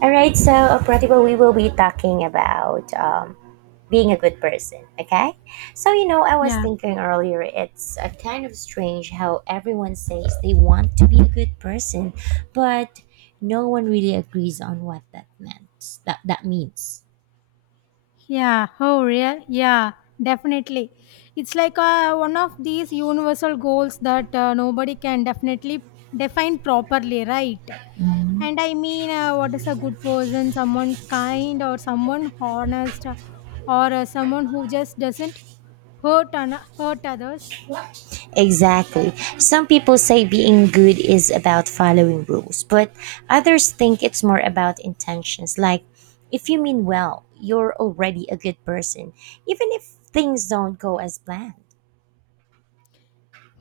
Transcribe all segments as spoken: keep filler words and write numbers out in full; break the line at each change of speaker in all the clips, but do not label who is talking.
All right, so uh, Pratibha, we will be talking about um, being a good person, okay? So, you know, I was
Yeah,
thinking earlier, it's uh, kind of strange how everyone says they want to be a good person, but no one really agrees on what that meant. That, that means.
yeah. Oh, real? Yeah, definitely. It's like uh, one of these universal goals that uh, nobody can definitely define properly, right? And I mean, uh, what is a good person? Someone kind, or someone honest, or uh, someone who just doesn't hurt and hurt others.
Exactly. Some people say being good is about following rules, but others think it's more about intentions. Like, if you mean well, you're already a good person, even if things don't go as planned.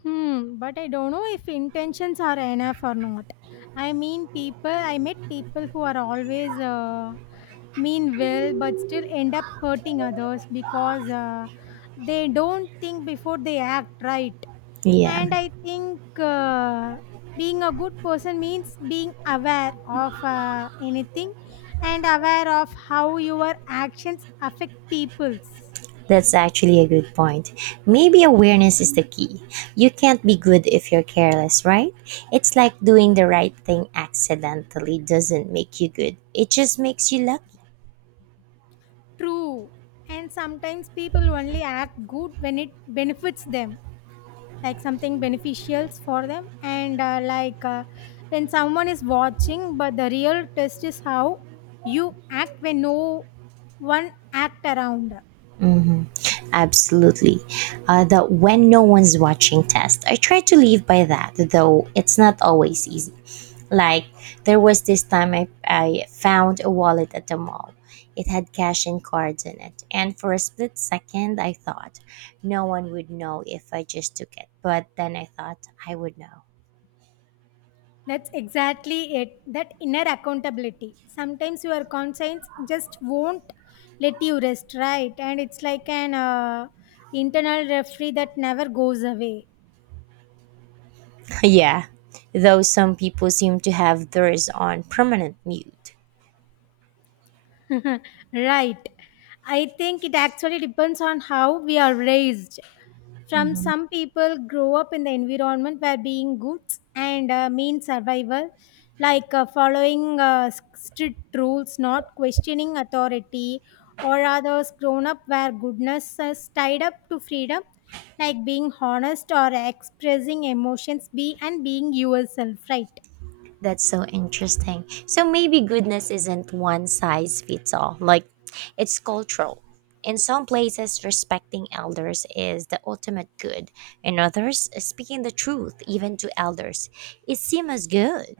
Hmm, but I don't know if intentions are enough or not. I mean, people, I met people who are always uh, mean well, but still end up hurting others because uh, they don't think before they act, right?
Yeah,
And I think uh, being a good person means being aware of uh, anything and aware of how your actions affect people's.
that's actually a good point. Maybe awareness is the key. You can't be good if you're careless, right? It's like doing the right thing accidentally doesn't make you good, it just makes you lucky.
True. And sometimes people only act good when it benefits them, like something beneficials for them. And uh, like uh, when someone is watching, but the real test is how you act when no one act around.
Absolutely. Uh, the when no one's watching test. I try to live by that, though it's not always easy. Like, there was this time I, I found a wallet at the mall. It had cash and cards in it. And for a split second, I thought no one would know if I just took it. But then I thought I would know.
That's exactly it. That inner accountability. Sometimes your conscience just won't let you rest, right? And it's like an uh, internal referee that never goes away.
Yeah, though some people seem to have theirs on permanent mute.
Right. I think it actually depends on how we are raised. From some people grow up in the environment where being good and uh, mean survival, like uh, following uh, s- strict rules, not questioning authority, or others grown up where goodness is tied up to freedom, like being honest or expressing emotions, be and being yourself, right?
That's so interesting. So maybe goodness isn't one size fits all. Like it's cultural. In some places, respecting elders is the ultimate good. In others, speaking the truth, even to elders, is seen as good.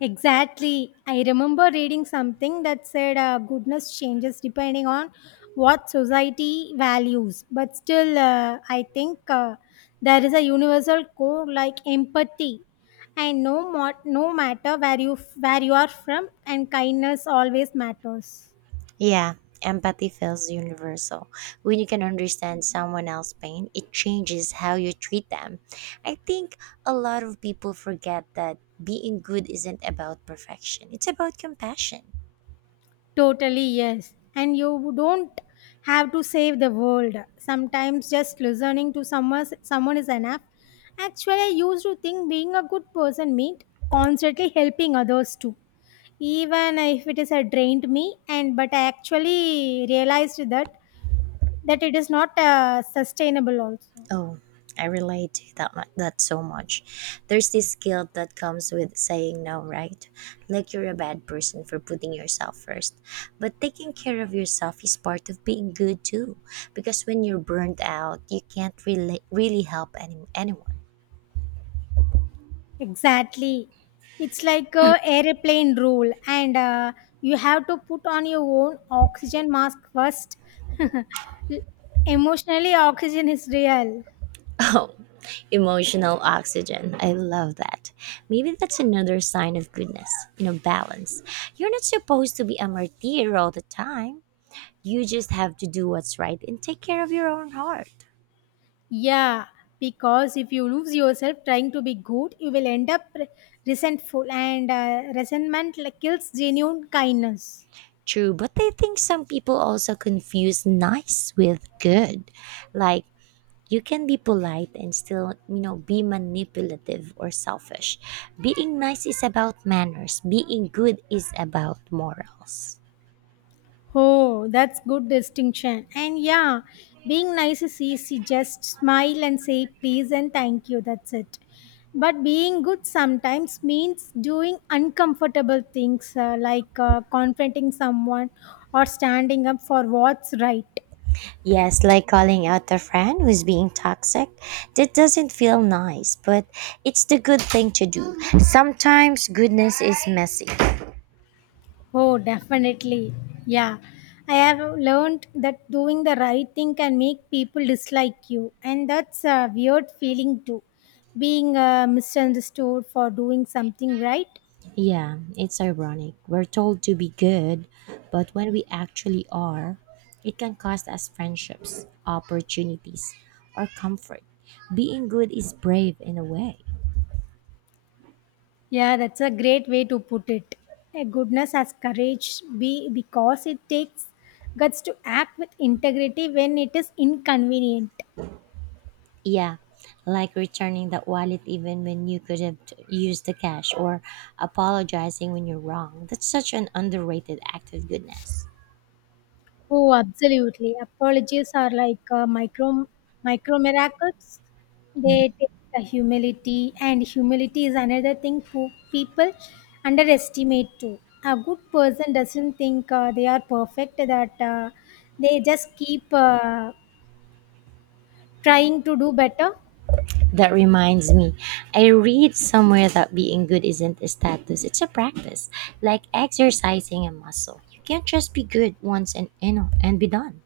Exactly. I remember reading something that said uh, goodness changes depending on what society values. But still, uh, I think uh, there is a universal core like empathy. And no, mo- no matter where you, where you are from, and kindness always matters.
Yeah, empathy feels universal. When you can understand someone else's pain, it changes how you treat them. I think a lot of people forget that being good isn't about perfection, it's about compassion.
Totally, yes. And you don't have to save the world. Sometimes just listening to someone, someone is enough. Actually, I used to think being a good person meant constantly helping others too. Even if it is a drained me, and but I actually realized that that it is not uh, sustainable also.
Oh, I relate to that mu- that so much. There's this guilt that comes with saying no, right? Like you're a bad person for putting yourself first. But taking care of yourself is part of being good too, because when you're burnt out, you can't really really help any, anyone.
Exactly. It's like a airplane rule and uh, you have to put on your own oxygen mask first. Emotionally oxygen is real.
Oh, emotional oxygen. I love that. Maybe that's another sign of goodness, you know, balance. You're not supposed to be a martyr all the time. You just have to do what's right and take care of your own heart.
Yeah, because if you lose yourself trying to be good, you will end up re- resentful and uh, resentment like, kills genuine kindness.
True, but I think some people also confuse nice with good. Like, you can be polite and still, you know, be manipulative or selfish. Being nice is about manners, being good is about morals.
Oh, that's good distinction. And yeah, being nice is easy. Just smile and say please and thank you. That's it. But being good sometimes means doing uncomfortable things uh, like uh, confronting someone or standing up for what's right.
Yes, like calling out a friend who's being toxic. That doesn't feel nice, but it's the good thing to do. Sometimes goodness is messy.
Oh, definitely. Yeah. I have learned that doing the right thing can make people dislike you, and that's a weird feeling too. Being uh, misunderstood for doing something right.
Yeah, it's ironic. We're told to be good, but when we actually are, it can cost us friendships, opportunities, or comfort. Being good is brave in a way.
Yeah, that's a great way to put it. A goodness has courage be because it takes guts to act with integrity when it is inconvenient.
Yeah, like returning the wallet even when you could have t- used the cash or apologizing when you're wrong. That's such an underrated act of goodness.
Oh, absolutely. Apologies are like uh, micro micro miracles. They take the humility, and humility is another thing po- people underestimate too. A good person doesn't think uh, they are perfect; that uh, they just keep uh, trying to do better.
That reminds me, I read somewhere that being good isn't a status, it's a practice, like exercising a muscle. You can't just be good once and you know and be done.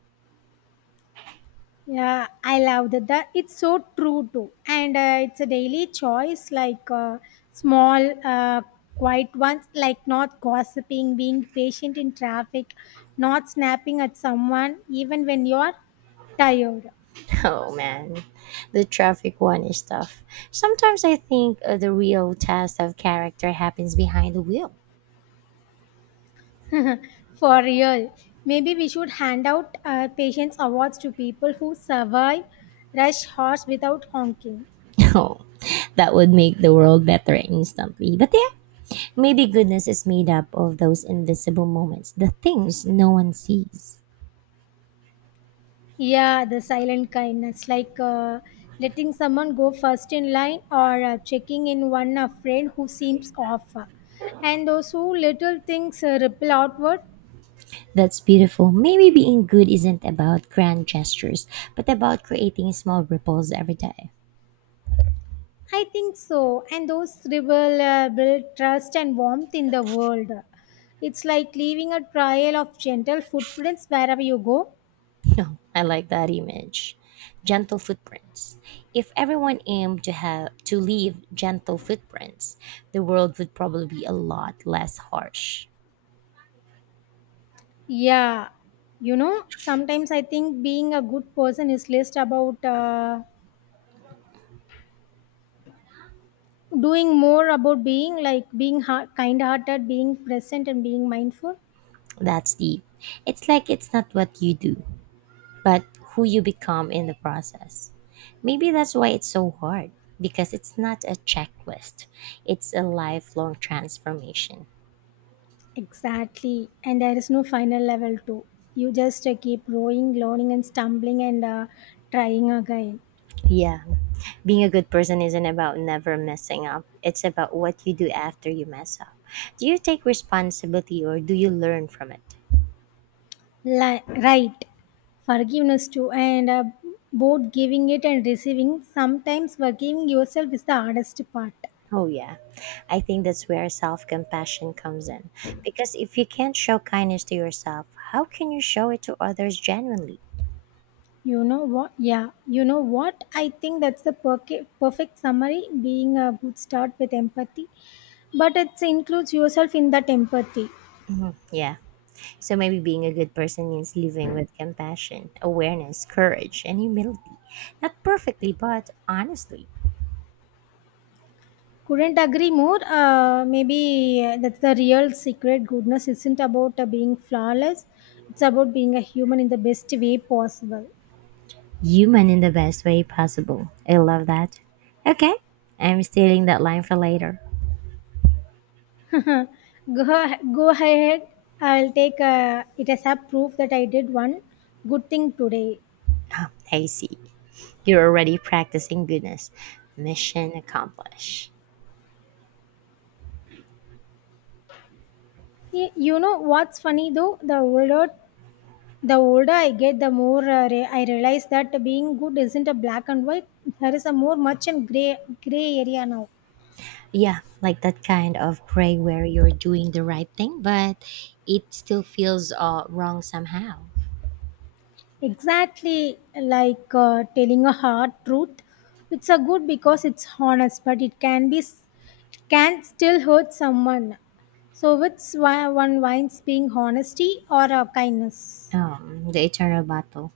Yeah, I love that. that It's so true too, and uh, it's a daily choice, like uh, small, uh, quiet ones, like not gossiping, being patient in traffic, not snapping at someone, even when you're tired.
Oh man, the traffic one is tough. Sometimes I think uh, the real test of character happens behind the wheel.
For real, maybe we should hand out uh, patience awards to people who survive rush hours without honking.
Oh, that would make the world better instantly. But yeah, maybe goodness is made up of those invisible moments, the things no one sees.
Yeah, the silent kindness, like uh, letting someone go first in line or uh, checking in one a friend who seems off. And those who little things uh, ripple outward.
That's beautiful. Maybe being good isn't about grand gestures, but about creating small ripples every day.
I think so. And those ripple uh, build trust and warmth in the world. It's like leaving a trail of gentle footprints wherever you go.
No, I like that image. Gentle footprints. If everyone aimed to have to leave gentle footprints, the world would probably be a lot less harsh.
Yeah, you know, sometimes I think being a good person is less about. Uh, doing more about being like being heart, kind hearted being present and being mindful.
That's deep. It's like it's not what you do, but who you become in the process. Maybe that's why it's so hard, because it's not a checklist. It's a lifelong transformation.
Exactly, and there is no final level too. You just uh, keep growing learning and stumbling and uh, trying again.
Yeah. Being a good person isn't about never messing up. It's about what you do after you mess up. Do you take responsibility or do you learn from it?
Li- right, forgiveness too and uh, both giving it and receiving sometimes forgiving yourself is the hardest part.
Oh, yeah. I think that's where self compassion comes in. Because if you can't show kindness to yourself, how can you show it to others genuinely?
You know what? Yeah, you know what? I think that's the perca- perfect summary being a good start with empathy, but it includes yourself in that empathy.
Yeah. So maybe being a good person means living with compassion, awareness, courage, and humility. Not perfectly, but honestly.
Couldn't agree more. Uh, maybe uh, that's the real secret. Goodness isn't about uh, being flawless, it's about being a human in the best way possible.
Human in the best way possible. I love that. Okay, I'm stealing that line for later.
Huh. Go, go ahead. I'll take uh, it as a proof that I did one good thing today.
Oh, I see. You're already practicing goodness. Mission accomplished.
Y- You know what's funny though? The older The older I get, the more uh, re- I realize that being good isn't a black and white. There is a more much and gray gray area now.
Yeah, like that kind of gray where you're doing the right thing, but it still feels uh, wrong somehow.
Exactly like uh, telling a hard truth. It's a good because it's honest, but it can be s- can still hurt someone. So which one one winds being honesty or uh, kindness?
Um, the eternal battle.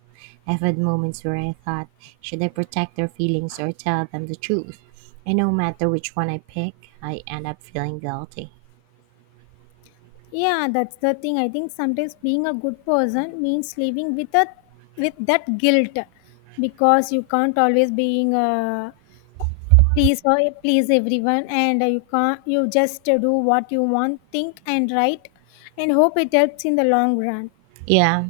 I've had moments where I thought, should I protect their feelings or tell them the truth? And no matter which one I pick, I end up feeling guilty.
Yeah, that's the thing. I think sometimes being a good person means living with a with that guilt because you can't always being a please for please everyone and uh, you can't you just uh, do what you want think and write and hope it helps in the long run.
Yeah.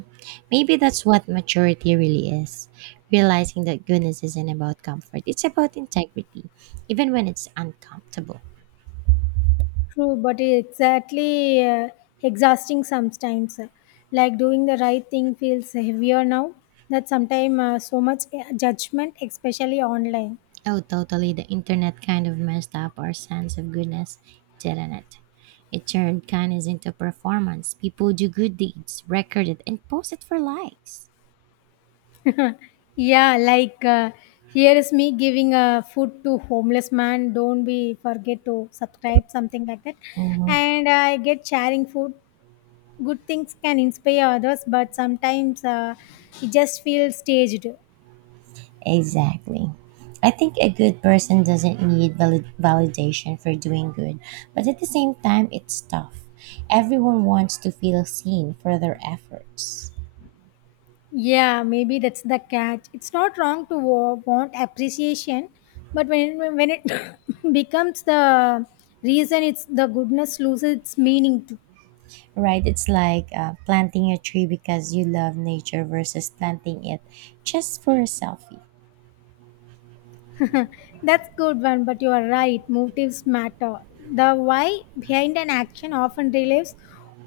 Maybe that's what maturity really is. Realizing that goodness isn't about comfort, it's about integrity, even when it's uncomfortable.
True but it exactly uh, exhausting sometimes, like doing the right thing feels heavier now that sometimes uh, so much uh, judgment, especially online.
Oh, totally. The internet kind of messed up our sense of goodness, didn't it? It turned kindness into performance. People do good deeds, record it, and post it for likes.
Yeah, like uh, here is me giving uh, food to homeless man, don't be forget to subscribe something like that.
Mhm.
And I get sharing food good things can inspire others, but sometimes uh, it just feels staged.
Exactly. I think a good person doesn't need valid- validation for doing good, but at the same time, it's tough. Everyone wants to feel seen for their efforts.
Yeah, maybe that's the catch. It's not wrong to wa- want appreciation, but when when it becomes the reason it's the goodness loses its meaning too.
Right? It's like uh, planting a tree because you love nature versus planting it just for a selfie.
That's good one, but you are right motives matter. The why behind an action often relieves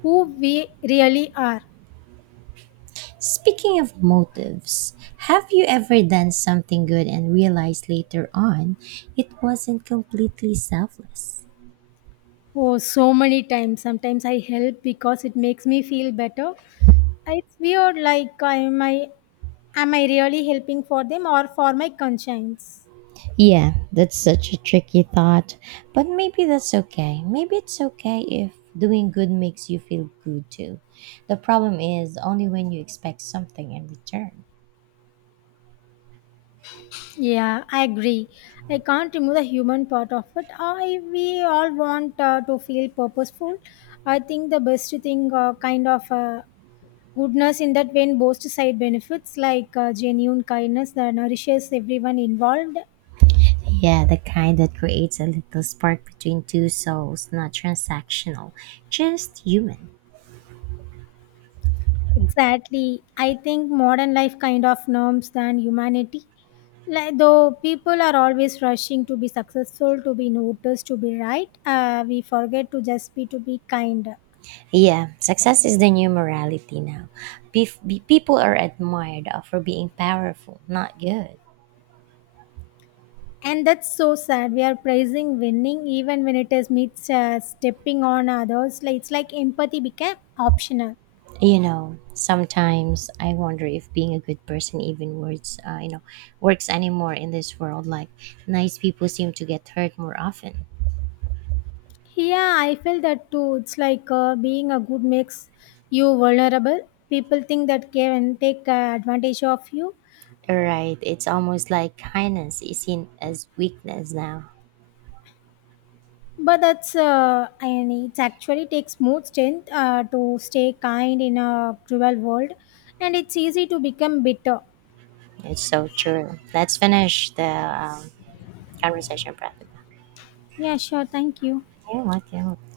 who we really are.
Speaking of motives, have you ever done something good and realized later on it wasn't completely selfless?
Oh, so many times. Sometimes I help because it makes me feel better. It's weird, like, am I, am I really helping for them or for my conscience?
Yeah, that's such a tricky thought. But maybe that's okay. Maybe it's okay if doing good makes you feel good too. The problem is only when you expect something in return.
Yeah, I agree. I can't remove the human part of it. I we all want uh, to feel purposeful. I think the best thing, uh, kind of uh, goodness in that when both side benefits, like uh, genuine kindness that nourishes everyone involved.
Yeah, the kind that creates a little spark between two souls, not transactional, just human.
Exactly. I think modern life kind of norms than humanity. Like, though people are always rushing to be successful, to be noticed, to be right, uh, we forget to just be to be kind.
Yeah, success is the new morality now. Bef- be- people are admired for being powerful, not good.
And that's so sad. We are praising winning even when it is meets uh, stepping on others. Like, it's like empathy became optional.
You know, sometimes I wonder if being a good person even works, uh, you know, works anymore in this world. Like, nice people seem to get hurt more often.
Yeah, I feel that too. It's like uh, being a good makes you vulnerable. People think that can take uh, advantage of you.
Right. It's almost like kindness is seen as weakness now.
But that's uh, and it actually takes more strength uh, to stay kind in a cruel world, and it's easy to become bitter.
It's so true. Let's finish the um, conversation, Pratibha.
Yeah, sure. Thank you.
Yeah, what? Yeah,